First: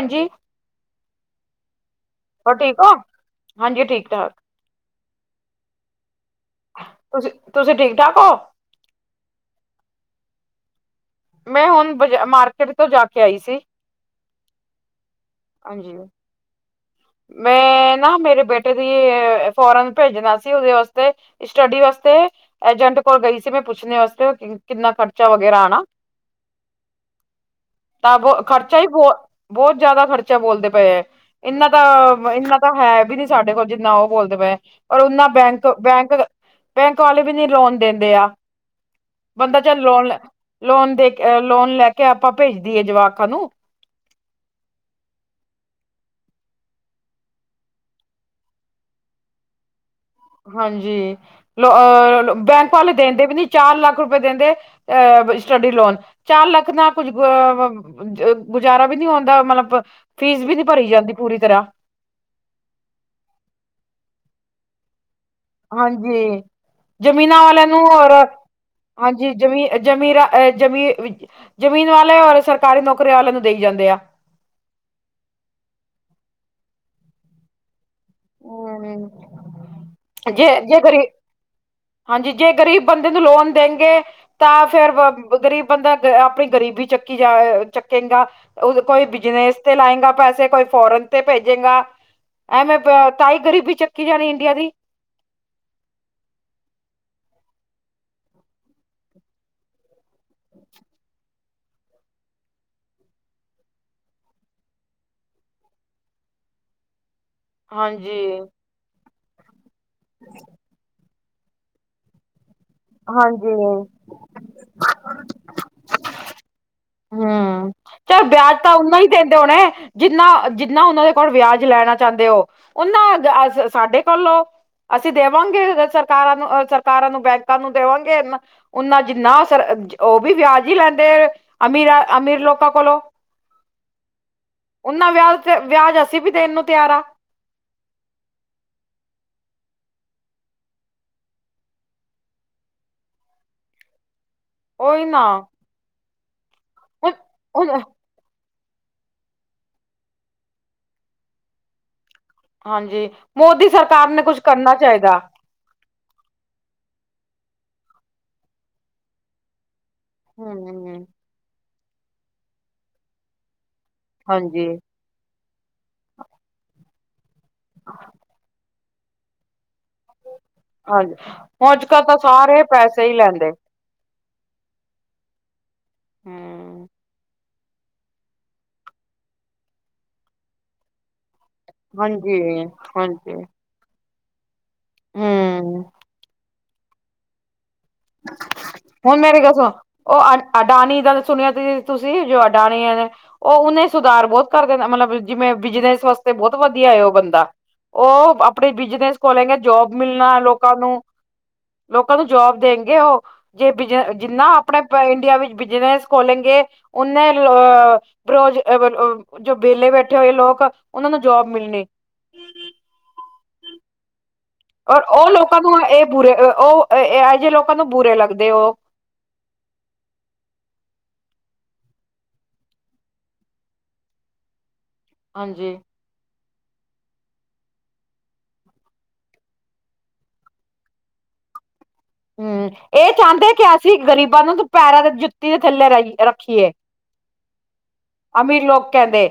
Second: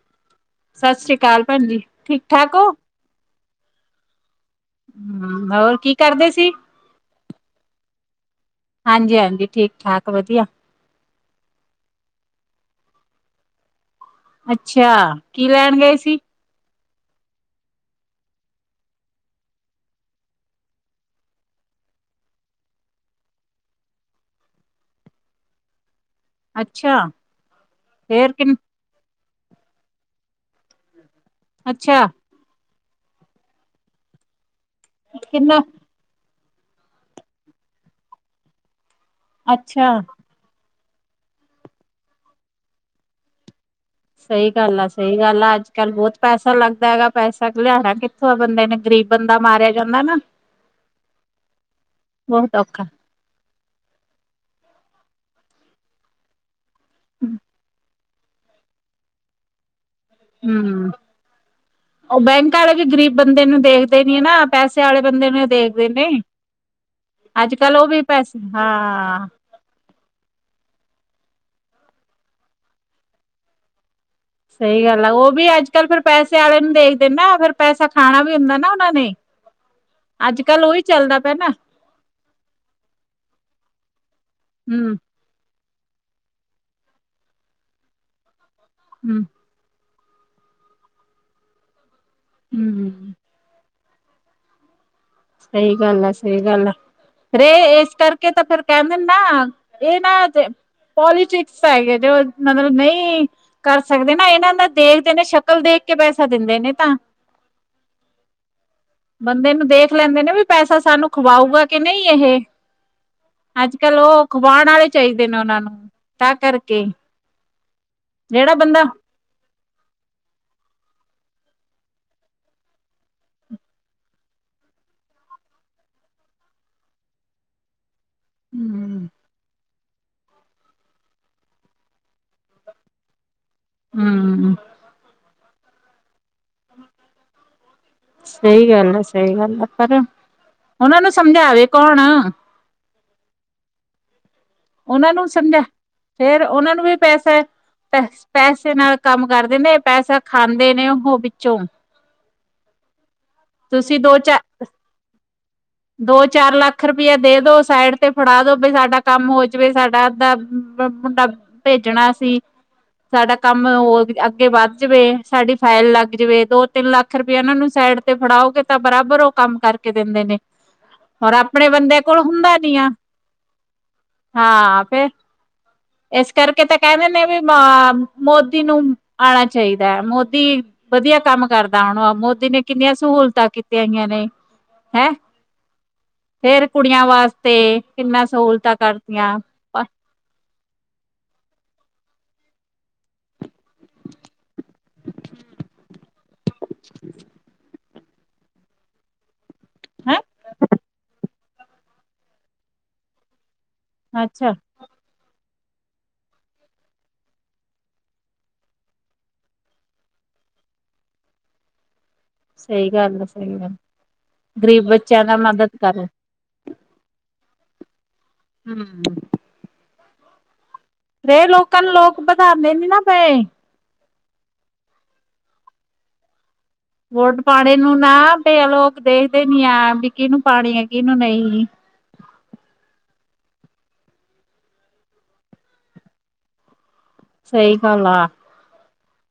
ਹਾਂਜੀ। ਸਤਿ ਸ੍ਰੀ ਅਕਾਲ ਭੈਣ ਜੀ। ਠੀਕ ਠਾਕ ਹੋਰ ਠੀਕ ਹੋ? ਹਾਂਜੀ ਠੀਕ- ਠਾਕ। ਹੂ, ਹੋਰ ਕੀ ਕਰਦੇ ਸੀ? ਤੁਸੀਂ -ਤੁਸੀਂ ਠੀਕ- ਠਾਕ ਹੋ? ਹਾਂਜੀ- ਹਾਂਜੀ, ਠੀਕ -ਠਾਕ ਵਧੀਆ। ਮੈਂ ਹੁਣ ਬਜ- ਮਾਰਕੀਟ ਤੋਂ ਜਾ ਕੇ ਆਈ ਸੀ। ਅੱਛਾ। ਕੀ ਲੈਣ ਹਾਂਜੀ ਗਏ ਸੀ? ਮੈਂ ਨਾ, ਮੇਰੇ ਬੇਟੇ ਦੀ, ਫੋਰਨ ਭੇਜਣਾ ਸੀ, ਉਹਦੇ ਵਾਸਤੇ ਸਟੱਡੀ ਵਾਸਤੇ, ਏਜੰਟ ਕੋਲ ਗਈ ਸੀ ਮੈਂ ਪੁੱਛਣੇ ਵਾਸਤੇ। ਕਿੰਨਾ ਖਰਚਾ ਵਗੈਰਾ ਆਉਣਾ। ਅੱਛਾ ਤਾਂ ਫੇਰ ਕਿੰਨ ਖਰਚਾ ਸਹੀ ਬਹੁਤ -ਬਹੁਤ ਜਿਆਦਾ ਖਰਚਾ ਬੋਲਦੇ ਪਏ ਹੈ। ਇੰਨਾ ਦਾ ਅੱਛਾ ਇੰਨਾ ਤਾਂ ਹੈ ਵੀ ਨੀ ਸਾਡੇ ਕੋਲ ਜਿੰਨਾ ਉਹ ਬੋਲਦੇ ਪਏ। ਓਰ ਓਨਾ ਕਿੰਨਾ ਬੈਂਕ-ਬੈਂਕ ਬੈਂਕ ਵਾਲੇ ਵੀ ਨੀ ਲੋਨ ਦਿੰਦੇ ਆ। ਬੰਦਾ ਚ' ਅੱਛਾ ਲੋਨ ਲੈ ਲੋਨ ਦੇ ਕੇ, ਅ ਲੋਨ ਲੈ ਕੇ ਆਪਾਂ ਭੇਜਦੀਏ ਜਵਾਕਾਂ ਨੂੰ। ਸਹੀ ਗੱਲ ਐ ਸਹੀ ਗੱਲ ਐ, ਅੱਜ-ਕੱਲ੍ਹ ਬਹੁਤ ਪੈਸਾ ਲੱਗਦਾ ਹੈਗਾ ਪੈਸਾ, ਲਿਆਣਾ ਕਿ ਸੋਂ ਬੰਦੇ ਨੇ, ਗਰੀਬ ਬੰਦਾ ਮਾਰਿਆ ਜਾਂਦੇ ਨਾ। ਹਾਂਜੀ, ਲੋਹ ਅ ਲੋ ਬਹੁਤ ਬੈਂਕ ਔਖਾ ਵਾਲੇ ਦਿੰਦੇ ਵੀ ਨੀ, ਚਾਰ ਲੱਖ ਰੁਪਏ ਦਿੰਦੇ ਅਹ ਸਟੱਡੀ ਲੋਨ, ਚਾਰ ਲੱਖ ਨਾ ਕੁੱਝ ਅ ਅ-ਗੁਜ਼ਾਰਾ ਵੀ ਨੀ ਹੋਂਦਾ ਮਤਲਬ, ਫੀਸ ਵੀ ਨੀ ਭਰੀ ਜਾਂਦੀ ਪੂਰੀ ਤਰ੍ਹਾਂ। ਓਹ ਬੈਂਕ ਆਲੇ ਵੀ ਗ਼ਰੀਬ ਬੰਦੇ ਨੂੰ ਵੇਖਦੇ ਨੀ ਨਾ, ਪੈਸੇ ਆਲੇ ਬੰਦੇ ਨੂੰ ਦੇਖਦੇ ਨੇ ਹਾਂਜੀ, ਜਮੀਨਾਂ ਅੱਜ ਆਲਿਆਂ ਕੱਲ ਨੂੰ ਉਹ ਵੀ ਔਰ, ਪੈਸੇ ਹਾਂ ਹਾਂਜੀ ਜਮੀ ਅ ਜ਼ਮੀਰਾ ਅ ਜ਼ਮੀ, ਜ਼ਮੀਨ ਵਾਲੇ ਔਰ ਸਰਕਾਰੀ ਨੋਕਰੀ ਆਲਿਆਂ ਨੂੰ ਦੇਈ ਜਾਂਦੇ ਆ। ਸਹੀ ਗੱਲ ਐ, ਓਹ ਵੀ ਅੱਜ-ਕੱਲ ਫੇਰ ਪੈਸੇ ਆਲੇ ਨੂੰ ਦੇਖਦੇ ਨਾ ਫੇਰ ਪੈਸਾ ਖਾਣਾ ਵੀ ਹੁੰਦਾ ਨਾ ਉਹਨਾਂ ਹਮ ਨੇ, ਜੇ ਅੱਜ-ਕੱਲ ਜੇ ਓਹੀ ਗਰੀ ਚੱਲਦਾ ਪਿਆ ਨਾ। ਹਾਂਜੀ ਜੇ ਗ਼ਰੀਬ ਬੰਦੇ ਨੂੰ ਲੋਨ ਦੇਂਗੇ, ਤਾਂ ਫੇਰ ਹਮ ਗ਼ਰੀਬ ਬੰਦਾ ਗ ਆਪਣੀ ਗਰੀਬੀ ਚੱਕੀ ਜਾਏ ਚੱਕੇਂਗਾ, ਓਹ ਕੋਈ ਹਮ ਬਿਜਨੇਸ ਤੇ ਲਾਏਂਗਾ ਪੈਸੇ, ਕੋਈ ਫੋਰਨ ਤੇ ਭੇਜੇਗਾ, ਐਵੇਂ ਹਮ ਤਾਹੀ ਗਰੀਬੀ ਚੱਕੀ ਜਾਣੀ ਇੰਡੀਆ ਦੀ। ਸਹੀ ਗੱਲ ਆ, ਸਹੀ ਗੱਲ ਆ। ਰੇ ਏਸ ਕਰਕੇ ਤਾਂ ਫੇਰ ਕਹਿੰਦੇ ਨਾ, ਏਹ ਨਾ ਪੋਲੀਟਿਕਸ ਪੈ ਗਏ, ਦੇ ਹੋਰ ਮਤਲਬ ਨਹੀਂ। ਕਰ ਸਕਦੇ ਨਾ, ਏਹਨਾਂ ਦਾ ਦੇਖਦੇ ਨੇ, ਸ਼ਕਲ ਦੇਖ ਕੇ ਪੈਸਾ ਦਿੰਦੇ ਨੇ ਤਾਂ। ਹਾਂਜੀ। ਬੰਦੇ ਨੂੰ ਦੇਖ ਲੈਂਦੇ ਨੇ ਵੀ ਪੈਸਾ, ਸਾਨੂੰ ਖਵਾਊਗਾ ਕੇ ਨਹੀਂ ਏਹ ਹਾਂਜੀ ਅੱਜ-ਕੱਲ ਓਹ ਖਵਾਣ ਆਲੇ ਚਾਹੀਦੇ ਨੇ ਓਹਨਾਂ ਨੂੰ, ਤਾਂ ਕਰਕੇ ਹੁਂ, ਚੱਲ ਜਿਹੜਾ ਬਿਆਜ ਤਾਂ ਬੰਦਾ ਓਨਾ ਈ ਦਿੰਦੇ ਓੱਨੈ, ਜਿੰਨਾ-ਜਿੰਨਾ ਓਹਨਾਂ ਦੇ ਕੋਲ ਵਿਆਜ ਲੈਣਾ ਚਾਹਂਦੇ ਓ। ਉਹਨਾਂ ਜ ਆਜ ਸਾਡੇ ਕੋਲੋਂ। ਅਸੀਂ ਦੇਵਾਂਗੇ ਸਰਕਾਰਾਂ ਨੂੰ, ਅ ਸਰਕਾਰਾਂ ਨੂੰ ਬੈਂਕਾਂ ਨੂੰ ਦੇਵਾਂਗੇ ਏਨਾ ਉਨਾ ਹਮ ਜਿੰਨਾ ਅਸਰ, ਓਹ ਵੀ ਵਿਆਜ ਈ ਲੈਂਦੇ ਐ। ਅਮੀਰ ਆ ਅਮੀਰ ਲੋਕਾਂ ਕੋਲੋਂ। ਹੂੰ-ਹੂੰ। ਓੱਨਾ ਵਿਆਹ ਤੇ ਵਿਆਜ ਅਸੀਂ ਵੀ ਦੇਣ ਨੂੰ ਤਿਆਰ ਆ। ਸਹੀ ਗੱਲ ਐ ‌ਸਹੀ ਗੱਲ ਐ ਪਰ, ਉਹਨਾਂ ਨੂੰ ਸਮਝਾਵੇ ਕੌਣ। ਉਹੀ ਓਹਨਾਂ ਨਾ ਨੂੰ ਸਮਝਾ, ਫੇਰ ਓਹਨਾਂ ਨੂੰ ਵੀ ਹੁਣ ਪੈਸੈ, ਹੁਣ ਪੈ‌‌ਹੇ ਪੈਸੇ ਨਾਲ ਕੰਮ ਕਰਦੇ ਨੇ, ਪੈਸਾ ਖਾਂਦੇ ਨੇ ਓਹ ਵਿੱਚੋਂ। ਹਾਂਜੀ, ਮੋਦੀ ਤੁਸੀਂ ਸਰਕਾਰ ਨੇ ਕੁੱਛ ਕਰਨਾ ਚਾਈਦਾ। ਦੋ-ਚਾਰ ਲੱਖ ਰੁਪਆ ਦੇ ਦੋ ਸਾਈਡ ਤੇ ਫੜਾ ਦੋ, ਬਈ ਸਾਡਾ ਕੰਮ ਹੋ ਜਵੇ ਸਾਡਾ ਦਾ ਮ ਹੂੰ ਮੁੰਡਾ ਭੇਜਣਾ ਸੀ, ਸਾਡਾ ਕੰਮ ਹੋ ਜੇ। ਅੱਗੇ ਵੱਧ ਹਾਂਜੀ-ਹਾਂਜੀ ਜਵੇ, ਸਾਡੀ ਫਾਈਲ ਲੱਗ ਜਵੇ, ਦੋ-ਤਿੰਨ ਲੱਖ ਰੁਪਿਆ ਇਹਨਾਂ ਨੂੰ ਸੈਡ ਫੇਰ ਤਾਂ ਬਰਾਬਰ ਓ ਕੰਮ ਕਰਕੇ ਦੇਂਦੇ ਨੇ। ਪਰ ਆਪਣੇ ਹੁਣ ਅੱਜ ਬੰਦੇ ਕੱਲ ਤਾਂ ਕੋਲੋਂ ਹੁੰਦਾ ਸਾਰੇ ਨੀ ਆ। ਪੈਸੇ ਹੀ ਲੈਂਦੇ ਹਾਂ ਫੇਰ, ਏਸ ਕਰਕੇ ਤੈ ਹੂੰ ਕਹਿੰਦੇ ਨੇ ਵੀ ਮ ਮੋਦੀ ਨੂੰ ਆਣਾ ਚਾਈਦੈ, ਮੋਦੀ ਵਧੀਆ ਕੰਮ ਕਰ ਵਾਹ-ਵਾਹ, ਮੋਦੀ ਨੇ ਹਾਂਜੀ, ਕਿੰਨੀਆਂ ਹਾਂਜੀ ਸਹੂਲਤਾਂ ਕੀਤੀਆਂ ਹੀਈਆਂ ਨੇ, ਹੈਂ। ਹੂੰ ਫੇਰ ਕੁੜੀਆਂ ਵਾਸਤੇ ਕਿੰਨਾ ਸਹੂਲਤਾਂ ਹੁਣ ਕਰਤੀਆਂ ਮੇਰੀ ਕੱਸੋਂ ਓ ਅ ਅਡਾਨੀ ਦਾ ਸੁਣਿਆ ਤੁਸੀਂ, ਜੋ ਅਡਾਨੀ ਐ ਨੇ ਉਹ ਉਹਨੇ ਸੁਧਾਰ ਬਹੁਤ ਕਰ ਦੇਨਾ, ਮਤਲਬ ਜਿਵੇਂ ਬਿਜਨਸ ਵਾਸਤੇ ਬਹੁਤ ਵਧੀਆ ਹੈ ਉਹ ਬੰਦਾ। ਓ ਹ ਆਪਣੇ ਬਿਜਨਸ ਖੋਲੇਗੇ ਜੋਬ ਹੈਂ ਮਿਲਣਾ ਲੋਕਾਂ ਨੂੰ, ਲੋਕਾਂ ਨੂੰ ਜੋਬ ਦੇਗੇ ਗੇ ਉਹ, ਜੇ ਬਿਜ ਅ ਜਿੰਨਾ ਅੱਛਾ ਆਪਣੇ ਸਾਰੇ ਇੰਡੀਆ ਵਿੱਚ ਬਿਜਨਸ ਖੋਲਣਗੇ ਉਹਨੇੋ ਹੀ ਲੋ ਬਰੋਜ ਜੋ ਵਿਹਲੇ ਬੈਠੇ ਹੋਏ ਲੋਕ, ਉਹਨਾਂ ਨੂੰ ਜੋਬ ਮਿਲਣੀ। ਸਹੀ ਗੱਲ ਆ ਸਹੀ ਗੱਲ? ਗ਼ਰੀਬ ਔਰ ਬੱਚਿਆਂ ਉਹ ਦਾ ਲੋਕਾਂ ਮਦਦ ਨੂੰ ਕਰੋ ਇਹ ਬੁਰੇ ਉਹ ਇਹ ਜਿਹੇ ਲੋਕਾਂ ਨੂੰ ਬੁਰੇ ਲੱਗਦੇ। ਉਹ ਹੂੰ। ਦੇ ਲੋਕਾਂ ਨੂੰ ਲੋਕ ਪਧਾਂਦੇ ਨੀ ਨਾ ਪਏ। ਹਾਂਜੀ। ਵੋਟ ਪਾਣੇ ਨੂੰ ਨਾ ਤੇ ਲੋਕ ਦੇਖਦੇ ਨੀ ਆ ਵੀ ਕਿਹਨੂੰ ਪਾਣੀ ਆ ਕਿਹਨੂੰ ਨਹੀਂ। ਹੂੰ, ਇਹ ਚਾਹੁੰਦੇ ਕਿ ਅਸੀਂ ਗ਼ਰੀਬਾਂ ਨੂੰ ਦੋ ਪੈਰਾਂ ਦੀ ਜੁੱਤੀ ਦੇ ਥੱਲੇ ਰਹੀ ਰੱਖੀਏ। ਸਹੀ ਗਾਲ ਆ। ਅਮੀਰ ਲੋਕ ਕਹਿੰਦੇ,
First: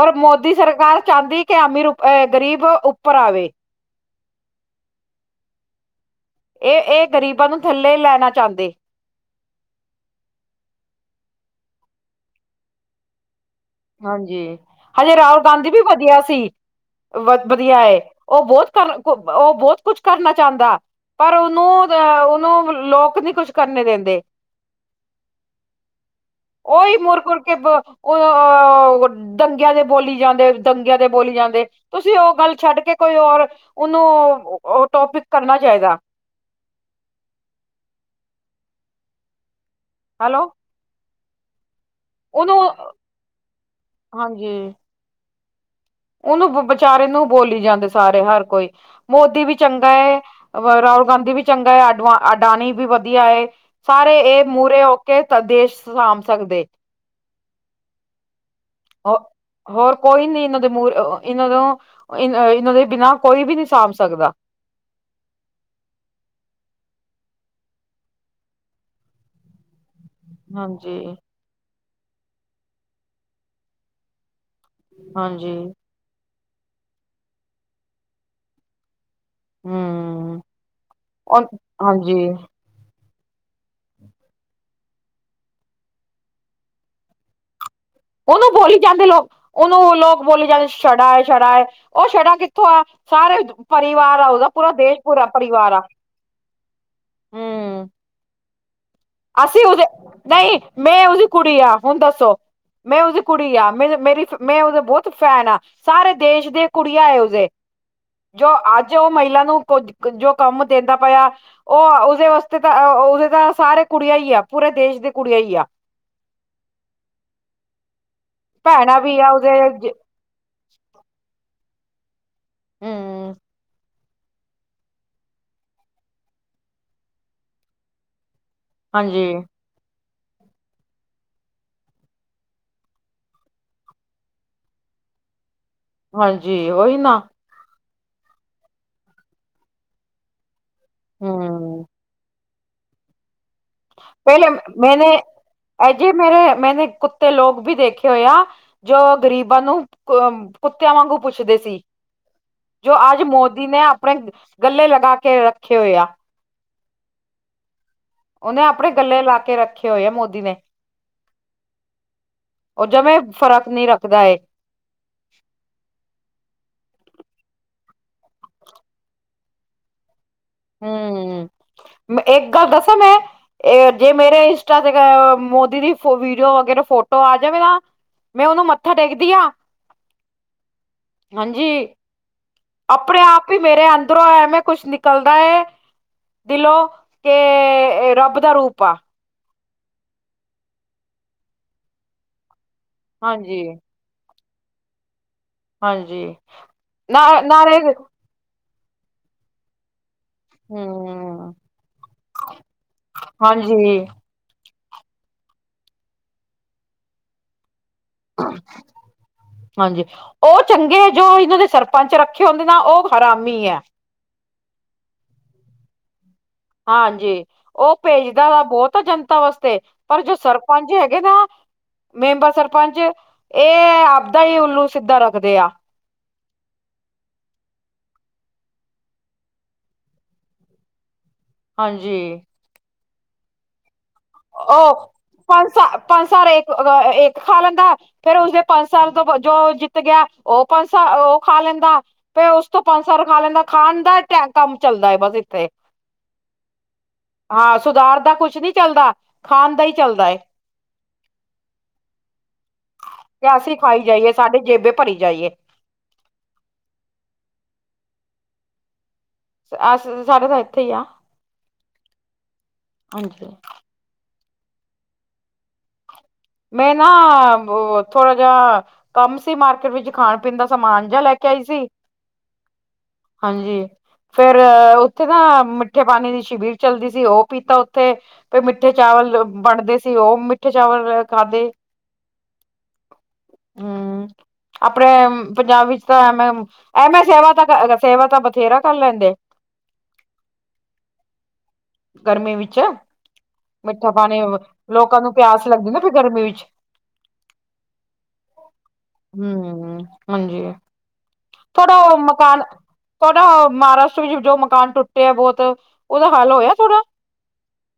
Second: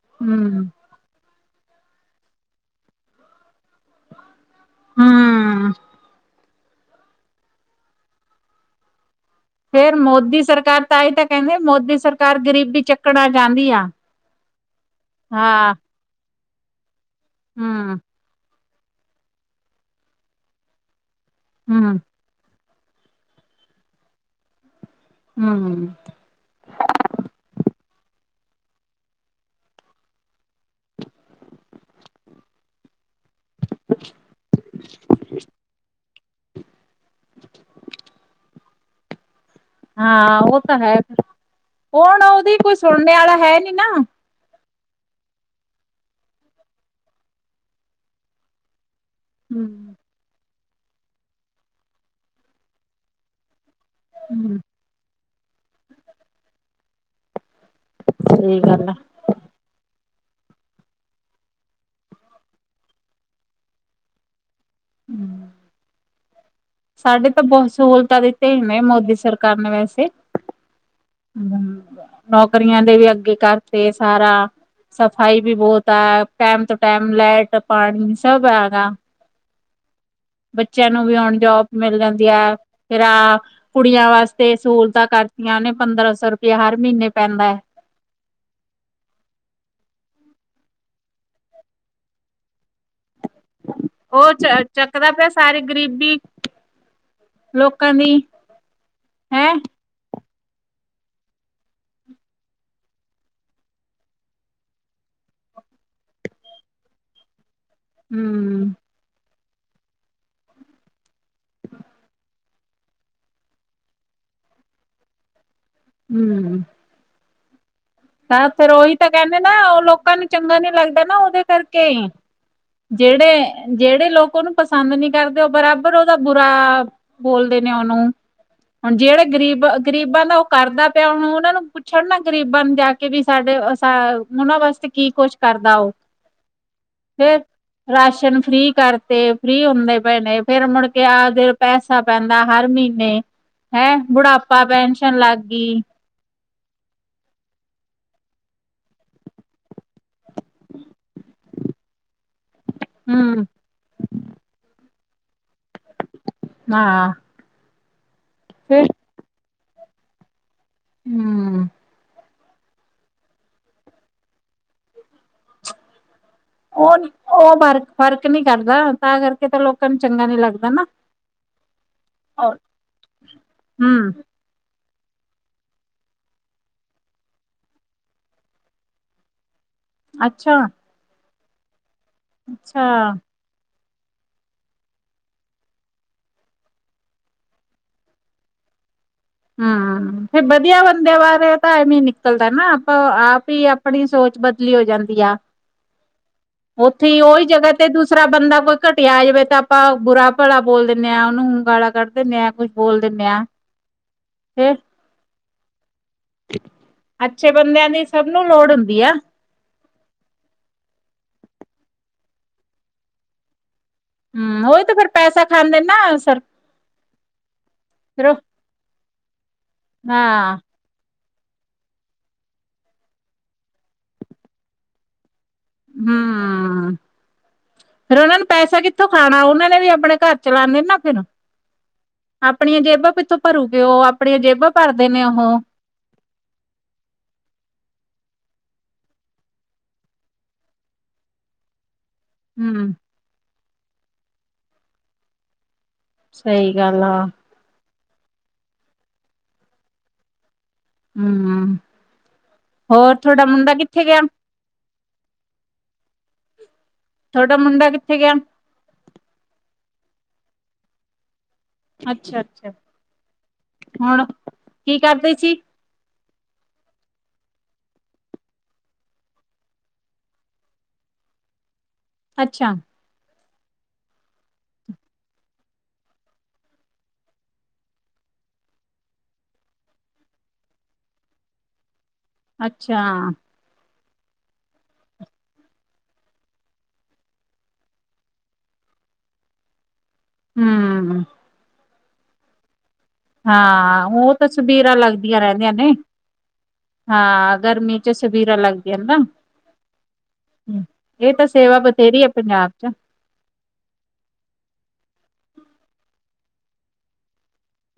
ਔਰ ਮੋਦੀ ਹਮ ਸਰਕਾਰ ਚਾਹੁੰਦੀ ਕਿ ਅਮੀਰ ਅ ਗ਼ਰੀਬ ਉੱਪਰ ਆਵੇ। ਹੂੰ। ਇਹ- ਇਹ ਗ਼ਰੀਬਾਂ ਨੂੰਤੇ ਲੋ ਥੱਲੇ ਲੈਣਾ ਚਾਹੁੰਦੇ। ਫੇਰ ਮੋਦੀ ਸਰਕਾਰ ਤਾਂਈ ਤਾਂ ਕਹਿੰਦੇ ਮੋਦੀ ਸਰਕਾਰ ਗਰੀਬੀ ਚੱਕਣਾ ਚਾਹੁੰਦੀ ਆ। ਹਾਂਜੀ, ਹਜੇ ਰਾਹੁਲ ਗਾਂਧੀ ਹਾਂ ਵੀ ਵਧੀਆ ਸੀ, ਵਧੀ- ਵਧੀਆ ਹੂੰ ਏ, ਉਹ ਬਹੁਤ ਪਰ ਓ ਹ ਬਹੁਤ ਕੁਛ ਕਰਨਾ ਚਾਹੁੰਦਾ, ਪਰ ਉਹਨੂੰ ਹੂੰ ਅਹ ਉਹਨੂੰ ਲੋਕ ਨੀ ਕੁੱਛ ਕਰਨੇ ਦਿੰਦੇ। ਹੂੰ- ਹੂੰ। ਉਹੀ ਮੁੁਰ- ਕੁੁਰ ਕੇ ਬ ਉਹ ਉਹ ਦੰਗਿਆਂ ਦੇ ਬੋਲੀ ਜਾਂਦੇ, ਦੰਗਿਆਂ ਦੇ ਬੋਲੀ ਜਾਂਦੇ, ਤੁਸੀਂ ਉਹ ਗੱਲ ਛੱਡ ਕੇ ਕੋਈ ਔਰ, ਉਹਨੂੰ ਓ ਟੋਪਿਕ ਕਰਨਾ ਚਾਹੀਦਾ। [unintelligible] ਹਾਂ ਹੈਲੋ ਉਹ ਤਾਂ ਹੈ, ਉਹ ਨਾ ਉਹਦੀ ਉਹਨੂੰ ਕੋਈ ਸੁਣਨੇਆ ਲਾ ਹੈ ਨੀ ਨਾ। ਹਾਂਜੀ। ਉਹਨੂੰ ਵਿਚਾਰੇ ਨੂੰ ਬੋਲੀ ਜਾਂਦੇ ਸਾਰੇ ਹਰ ਕੋਈ, ਮੋਦੀ ਵੀ ਚੰਗਾ ਹੂੰ ਹੈ। ਰਾਹੁਲ ਗਾਂਧੀ ਵੀ ਚੰਗਾ ਹੈ, ਅਡਵ ਅਡਾਨੀ ਵੀ ਵਧੀਆ ਏ, ਸਾਰੇ ਇਹ ਹੂੰ ਮੂਹਰੇ ਕਿ ਸਵਦੇਸ਼ ਸਾਂਭ ਸਕਦੇ। ਸਹੀ ਗੱਲ ਹੈ। ਹੋਰ ਕੋਈ ਨੀ ਇਹਨਾਂ ਦੇ ਮੂਰ ਇਹਨਾਂ ਤੋਂ ਇ ਇਹਨਾਂ ਦੇ ਬਿਨਾਂ ਕੋਈ ਵੀ ਨਹੀਂ ਸਾਂਭ ਸਕਦਾ ਸਾਡੇ ਤਾਂ ਬਹੁਤ ਸਹੂਲਤਾਂ ਦਿੱਤੇ ਹੀ ਨੇ ਮੋਦੀ ਸਰਕਾਰ ਨੇ ਵੈਸੇ। ਹਾਂਜੀ। ਹਮ ਨੌਕਰੀਆਂ ਦੇ ਵੀ ਅੱਗੇ ਕਰਤੇ ਸਾਰਾ ਸਫ਼ਾਈ ਵੀ ਹਾਂਜੀ ਬਹੁਤ ਤਾਂ ਟੈਮ ਤੋਂ ਟਾਈਮ ਲਾਈਟ ਪਾਣੀ ਸਭ ਹੈਗਾ। ਹਮ ਬੱਚਿਆਂ ਨੂੰ ਵੀ ਹੁਣ ਉਹ ਜੋਬ ਮਿਲ ਜਾਂਦੀ ਹਾਂਜੀ ਹੈ। ਫੇਿਰ ਆ ਕੁੜੀਆਂ ਵਾਸਤੇ ਸਹੂਲਤਾਂ ਕਰਤੀਆਂ ਉਹਨੇ ਪੰਦਰਾਂ ਸੌ ਰੁਪਇਆ ਹਰ ਮਹੀਨੇ ਪੈਂਦਾ ਹੈ? ਉਹਨੂੰ ਬੋਲ ਹੀ ਜਾਂਦੇ ਲੋਕ। ਉਹਨੂੰ ਲੋਕ ਬੋਲੀ ਜਾਂਦੇ ਛੜਾ -ਛੜਾ ਹੈ ਉਹ ਛੜਾ ਕਿੱਥੋਂ ਆ ਸਾਰੇ। ਪਰਿਵਾਰ ਆ ਉਹ ਚ ਉਹਦਾ ਪੂਰਾ ਦੇਸ਼ ਚੱਕਦਾ ਪੂਰਾ ਪਿਆ ਸਾਰੀ ਪਰਿਵਾਰ ਆ। ਗ਼ਰੀਬੀ ਹਮ ਲੋਕਾਂ ਦੀ। ਹੈਂ ਅਸੀਂ ਉਹਦੇ ਨਹੀਂ ਮੈਂ ਉਹਦੀ ਕੁੜੀ ਆ ਹੁਣ ਦੱਸੋ ਮੈਂ ੳਦੀ ਕੁੜੀ ਆ ਮੇਰ ਮੇਰੀ ਮੈਂ ੳਦੇ ਬਹੁਤ ਫੈਨ ਆ ਸਾਰੇ ਦੇਸ਼ ਦੇ ਕੁੜੀਆ ਏ ੳਦੇ ਜੋ ਹੂੰ। ਅੱਜ ਜੋ ਮਹਿਲਾ ਨੂੰ ਜੋ ਕੰਮ ਦੇੰਦਾ ਪੈਆ ੳਹ ੳਦੇ ਵਾਸਤੇ ਤਾਂ ੳਦੇ ਤਾਂ ਸਾਰੇ ਕੁੜੀਆ ਈ ਆ, ਪੂਰੇ ਦੇਸ਼ ਦੀ ਕੁੜੀਆ ਈ ਆ। ਹੂੰ ਤਾਂ ਫੇਰ ੳਹੀ ਭੈਣਾਂ ਤਾਂ ਵੀ ਆ ਕਹੰਦੇ ਨਾ ੳ ਉਹਦੇ ਲੋਕਾਂ ਨੂੰ ਚੰਗਾ ਨੀ ਲੱਗਦਾ ਨਾ ੳਦੇ ਕਰਕੇ ਈ ਹਮ ਜੇਹੜੇ, ਜੇਹੜੇ ਲੋਕ ੳਨੂੰ ਪਸੰਦ ਨੀ ਕਰਦੇ ੳ ਬਰਾਬਰ ੳਦਾ ਬੁਰਾ ਬੋਲਦੇ ਨੇ ੳਨੂੰ। ਹੁਣ ਜੇਹੜੇ ਹਾਂਜੀ ਗਰੀਬ ਗਰੀਬਾਂ ਦਾ ਉਹ ਕਰਦਾ ਪਿਆ ਹੁਣ ੳਨਾਂ ਨੂੰ ਪੁੱਛਣ ਨਾ ਗ਼ਰੀਬਾਂ ਨੂੰ ਜਾ ਕੇ ਕੀ ਵੀ ਸਾਡੇ ਅ ਸਾਂ ੳਨਾਂ ਵਾਸਤੇ ਕੀ ਕੁੱਛ ਕਰਦਾ ੳਹ। ਹਾਂਜੀ ਔਹੀ ਨਾ। ਰਾਸ਼ਨ ਫ੍ਰੀ ਕਰ ਤੇ, ਫ੍ਰੀ ਹੁੰਦੇ ਪਏ ਨੇ, ਫੇਰ ਮੁੜ ਕੇ ਆ ਫੇਰ ਪੈਸਾ ਪੈ ਅ ਹਰ ਮਹੀਨੇ ਹੈਂ ਬੁਢਾਪਾ ਪੈਨਸ਼ਨ ਲੱਗ ਗਈ ਜੇ ਮੇਰੇ ਮੈਨੇ ਕੁੱਤੇ ਲੋਕ ਵੀ ਦੇਖੇ ਹੋਏ ਆ ਜੋ ਗਰੀਬਾਂ ਨੂੰ ਕੁੱਤੇਆਂ ਵਾਂਗੂੰ ਪੁੱਛਦੇ ਸੀ। [inaudible] ਜੋ ਅੱਜ ਮੋਦੀ ਨੇ ਅਪਣੇ ਗੱਲੇ ਲਗਾ ਕੇ ਰੱਖੇ ਹੋਏ ਆ। ਨਾ ੳਨੇ ਅਪਣੇ ਗੱਲੇ ਲਾ ਕੇ ਰੱਖੇ ਹੋਏ ਆ ਮੋਦੀ ਨੇ। ਹੂੰ। ੳਹ ਜਂਵੇ ਫ਼ਰਕ ਨੀ ਰੱਖਦਾ ਏ। ੳ, ੳ ਫਰਕ ਫ਼ਰਕ ਨਹੀ ਕਰਦਾ ਤਾਂ ਕਰਕੇ ਤਾਂ ਲੋਕਾਂ ਨੂੰ ਚੰਗਾ ਨੀ ਲੱਗ ਹੂੰ। ਏਕ ਗੱਲ ਦੱਸਾਂ ਮੈਂ, ਹੂੰ ਜੇ ਮੇਰੇ ਇੰਸਟਾ ਤੇ ਜਦੋਂ ਮੋਦੀ ਦੀ ਵੀਡੀਓ ਵਗੇਰਾ ਫੋਟੋ ਆ ਜਾਵੇ ਨਾ ਮੈਂ ੳਨੂੰ ਮੱਥਾ ਟੇਕਦੀ ਆਂ। ਅੱਛਾ। ਹਂਜੀ ਅੱਛਾ ਆਪਣੇ ਆਪ ਈ ਮੇਰੇ ਅੰਦਰੋਂ ਐਵੇਂ ਕੁੱਛ ਨਿਕਲਦਾ ਏ ਦਿਲੋ ਕੇ ਰੱਬ ਦਾ ਰੂਪ ਆ। ਹੂੰ, ਫਿਰ ਬਧੀਆ ਬੰਦੇ ਬਾਰੇ ਤਾਂ ਐਵੇ ਨਿਕਲ ਨਿਕਲਦਾ ਨਾ ਆਪਾਂ ਆਪ ਹਾਂਜੀ ਹੀ ਅਪਣੀ ਸੋਚ ਬਦਲੀ ਹੋ ਜਾਂਦੀ ਆ। ਹਾਂਜੀ ੳਥੇ ਹੀ ਨਾ ੳਹੀ ਜਗ੍ਹਾ ਨਾਲੇ ਤੇ ਹਮ ਦੂਸਰਾ ਬੰਦਾ ਕੋਈ ਘਟੀਆ ਆ ਜਾਵੇ ਤਾਂ ਆਪਾਂ ਬੁਰਾ ਭਲਾ ਬੋਲ ਦਿੰਨੇ ਆਂ, ੳਨੂੰ ਗਾਲਾਂ ਕੱਢ ਦਿੰਨੇ ਆਂ, ਕੁੱਛ ਬੋਲ ਦਿੰਨੇ ਆ। ਜਿਵੇਂ ਹੇ ਅੱਛੇ ਬੰਦੇਆਂ ਦੀ ਸਭ ਨੂੰ ਲੋੜ ਹੁੰਦੀ ਆ। ਹਾਂਜੀ ਉਹ ਚੰਗੇ ਏ, ਜੋ ਏਨਾਂ ਦੇ ਸਰਪੰਚ ਰੱਖੇ ਹੁੰਦੇ ਨਾ ਉਹ ਹਰਾਮੀ ਐ। ਹੂੰ, ੳਈ ਤੇ ਫੇਰ ਪੈਸਾ ਖਾਂਦੇ ਨਾ ਸਰ ਹਾਂਜੀ ੳਹ ਫਿਰ ਭੇਜਦਾ ਵਾ ਬਹੁਤ ਆ ਜਨਤਾ ਵਾਸਤੇ, ਪਰ ਜੋ ਸਰ ਹਾਂ ਸਰਪੰਚ ਹੈਗੇ ਨਾ ਮੈਂਬਰ ਸਰਪੰਚ ਏ ਆਪਦਾ ਹੀ ਉੱਲੂ ਸਿੱਧਾ ਰੱਖਦੇ ਆ। ਹੂੰ। ਫੇਰ ੳਨਾਂ ਨੂੰ ਪੈਸਾ ਕਿੱਥੋਂ ਖਾਨਾ, ੳਨਾ ਨੇ ਵੀ ਅਪਣੇ ਘਰ ਚਲਾਨੇ ਨਾ ਫਿਰ। ਹਾਂਜੀ। ਆਪਣੀਆਂ ਜੇਬਾਂ ਕਿਥੋਂ ਭਰੂਗੇ ੳ, ਆਪਣੀਆਂ ਜੇਬਾਂ ਭਰਦੇ ਉਹ ਨੇ ੳਹ। ਪੰਜ ਸਾਲ ਪੰਜ ਸਾਲ ਏਕ ਅ ਵ ਏਕ ਖਾ ਲੈਂਦਾ ਫੇਿਰ ਉਸਦੇ ਪੰਜ ਸਾਲ ਤੋਂ ਜੋ ਜਿੱਤ ਗਿਆ ਉਹ ਪੰਜ ਸਾਲ ਉਹ ਖਾ ਲੈਂਦਾ। ਫ ਉਸ ਤੋਂ ਹਮ ਪੰਜ ਸੌ ਰ ਖਾ ਲੈਂਦਾ ਖਾਣ ਦਾ ਕੰਮ ਚੱਲਦਾ ਬਸ ਇੱਥੇ। ਸਹੀ ਗੱਲ ਆ। ਹਾਂ ਸੁਧਾਰ ਦਾ ਕੁਛ ਨਹੀਂ ਚੱਲਦਾ ਖਾਣ ਦਾ ਹੀ ਚੱਲਦਾ। ਹਮ ਹੋਰ ਤੁਹਾਡਾ ਤੇ ਮੁੰਡਾ ਅਸੀਂ ਖਾਈ ਕਿੱਥੇ ਗਿਆ। ਜਾਈਏ ਸਾਡੇ ਜੇਬੇ ਭਰੀ ਜਾਈਏ। ਹਾਡਾ ਮੁੰਡਾ ਕਿੱਥੇ ਗਿਆ। ਅਸੀ ਸਾਡੇ ਤਾਂ ਇੱਥੇ ਈ ਆ। ਅੱਛਾ ਅੱਛਾ ਹਾਂਜੀ ਹੁਣ ਕੀ ਕਰਦੇ ਸੀ। ਮੈਂ ਨਾ ਥੋੜਾ ਜਿਹਾ। ਕੰਮ ਸੀ ਮਾਰਕੀਟ ਵਿੱਚ ਖਾਣ ਪੀਣ ਦਾ ਸਮਾਨ ਜਾ ਲੈ ਕੇ ਆਈ ਸੀ। ਅੱਛਾ। ਹਾਂਜੀ। ਫੇਰ ਉੱਥੇ ਨਾ ਮਿੱਠੇ ਪਾਣੀ ਦੀ ਸ਼ਿਬੀਰ ਚੱਲਦੀ ਸੀ ਉਹ ਪੀਤਾ ਉੱਥੇ। ਤੇ ਮਿੱਠੇ ਚਾਵਲ ਬਣਦੇ ਸੀ ਉਹ ਮਿੱਠੇ ਚਾਵਲ ਖਾਦੇ। ਅੱਛਾ। ਹਮ ਆਪਣੇ ਪੰਜਾਬ ਵਿੱਚ ਤਾਂ ਐਵੇਂ। ਐਵੇਂ ਸੇਵਾ ਤਾਂ ਸੇਵਾ ਤਾਂ ਬਥੇਰਾ ਕਰ ਲੈਂਦੇ। ਹਮ। ਗਰਮੀ ਵਿੱਚ ਹਾਂ ਮਿੱਠਾ ਉਹ ਪਾਾਣੇ ਤਾਂ ਸਬੀਰਾਂ ਲੋਕਾਂ ਨੂੰ ਲੱਗਦੀਆਂ ਪਿਆਸ ਰਹਿੰਦੀਆਂ ਲੱਗਦੀ ਨੇ। ਨਾ ਫ ਗਰਮੀ ਵਿੱਚ। ਹਾਂ ਗਰਮੀ। ਚ ਸਵੀਰਾਂ ਲੱਗਦੀਆਂ ਨਾ ਹਮ ਹਾਂਜੀ ਇਹ ਤਾਂ ਸੇਵਾ ਬਥੇਰੀ ਆ ਪੰਜਾਬ ਚ। ਤੁਡਾ ਮਹਾਰਾਸ਼ਟਰ ਵਿੱਚ ਜੋ ਮਕਾਨ ਟੁੱਟਿਆ ਬਹੁਤ ਉਹਦਾ ਹੱਲ ਹੋਇਆ ਥੋੜਾ।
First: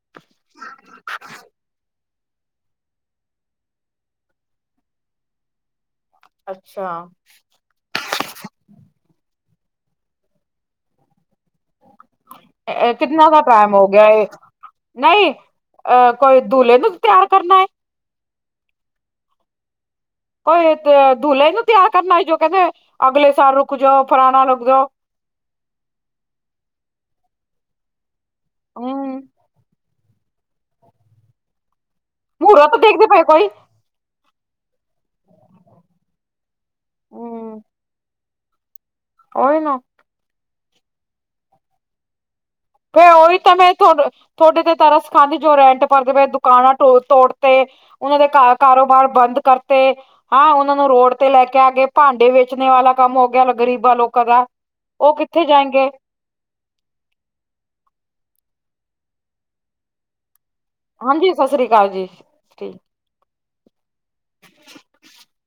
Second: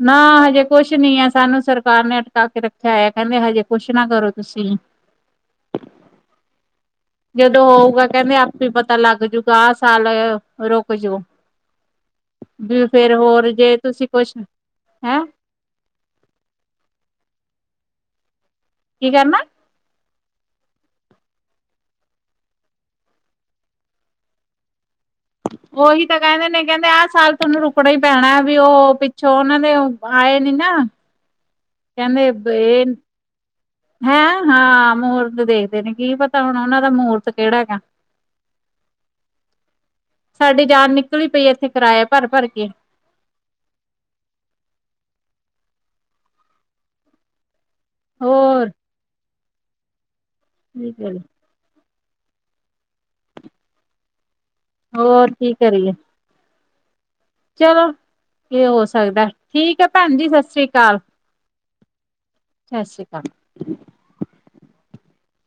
ਨਾ ਹਜੇ ਕੁਛ ਨੀ ਆ ਸਾਨੂੰ ਸਰਕਾਰ ਨੇ ਅਟਕਾ ਕੇ ਰੱਖਿਆ ਹੋ ਕਹਿੰਦੇ ਹਜੇ ਕੁਛ ਨਾ ਕਰੋ ਤੁਸੀਂ। ਅੱਛਾ। ਕਦੋਂ ਹੋਊਗਾ ਕਹਿੰਦੇ ਆਪੇ ਪਤਾ ਲੱਗ ਜੂਗਾ ਆਹ ਸਾਲ ਰੁਕ ਜਾਊ। ਕਿਤਨਾ ਕਾ ਪ੍ਰਾਇਮ ਜੇ ਹੋ ਗਿਆ ਤੁਸੀਂ ਇਹ ਕੁਛ ਹੈਂ ਨਹੀਂ। ਅਹ ਕੋਈ ਦੁਹ ਨੂੰ ਤਿਆਰ ਕਰਨਾ ਹੈ। ਕੀ ਕਰਨਾ। ਕੋਈ ਦੁਲੇ ਨੂੰ ਤਿਆਰ ਕਰਨਾ ਸੀ ਜੋ ਕਹਿੰਦੇ ਅਗਲੇ ਸਾਲ ਰੁਕ ਜਾਓ ਫਰਾਣਾ ਰੁਕ ਜਾਓ। ਉਹੀ ਤਾਂ ਕਹਿੰਦੇ ਨੇ ਕਹਿੰਦੇ ਆਹ ਸਾਲ ਤਹਨੂੰ ਰੁਕਣਾ ਹੀ ਪੈਣਾ ਵੀ ਉਹ ਹਮ ਪਿੱਛੋਂ ਉਹਨਾਂ ਨੇ। ਆਏ ਨੀ ਨਾ ਕਹਿੰਦੇ ਮਹੂਰਤ ਇਹ। ਦੇਖਦੇ ਪਏ ਕੋਈ ਹੈਂ ਹਾਂ ਮੂਰਤ ਦੇਖਦੇ ਨੇ ਕੀ ਪਤਾ ਹੁਣ ਉਹਨਾਂ ਦਾ ਮੂਰਤ ਕਿਹੜਾ ਹੈਗਾ। ਓਹੀ ਨਾ। ਸਾਡੇ ਜਾਨ ਨਿਕਲੀ ਪਈ ਹੈ। ਇੱਥੇ ਕਿਰਾਇਆ ਭਰ ਭਰ ਕੇ। ਫੇਿਰ ਉਹੀ ਤਾਂ ਮੈਂ ਤੁ ਤੁਹਾਡੇ ਤੇ ਤਰ ਸਿਖਾਉਦੀ ਜੋ ਰੈਂਟ ਪਰਦੇਵੇਏ ਦੁਕਾਨਾਂ ਤੋੜ ਤੇ। ਉਹਨਾਂ ਦੇ ਹੋਰ ਕਾਰੋਬਾਰ ਬੰਦ ਕਰਤੇ ਹੈਂ। ਉਹਨਾਂ ਨੂੰ ਕੀ ਰੋਡ ਕਰੀਏ। ਤੇ ਲੈ ਕੇ। ਕ ਕੇ ਭਾਂਡੇ ਵੇਚਣੇ ਵਾਲਾ ਕੰਮ ਹੋ ਗਿਆ ਗ਼ਰੀਬਾਂ ਲੋਕਾਂ ਦਾ ਉਹ ਹੋਰ ਕਿੱਥੇ ਕੀ ਜਾਏਗੇ। ਕਰੀਏ ਚਲੋ ਇਹ ਹੋ ਸਕਦਾ ਠੀਕ ਹੈ ਭੈਣ ਜੀ ਸਤਿ ਸ੍ਰੀ ਅਕਾਲ। ਸ ਹਾਂਜੀ ਸਤਿ ਸ੍ਰੀ ਅਕਾਲ ਜੀ ਅਕਾਲ ਸਤਿ ਸ੍ਰੀ ਅਕਾਲ ਹ।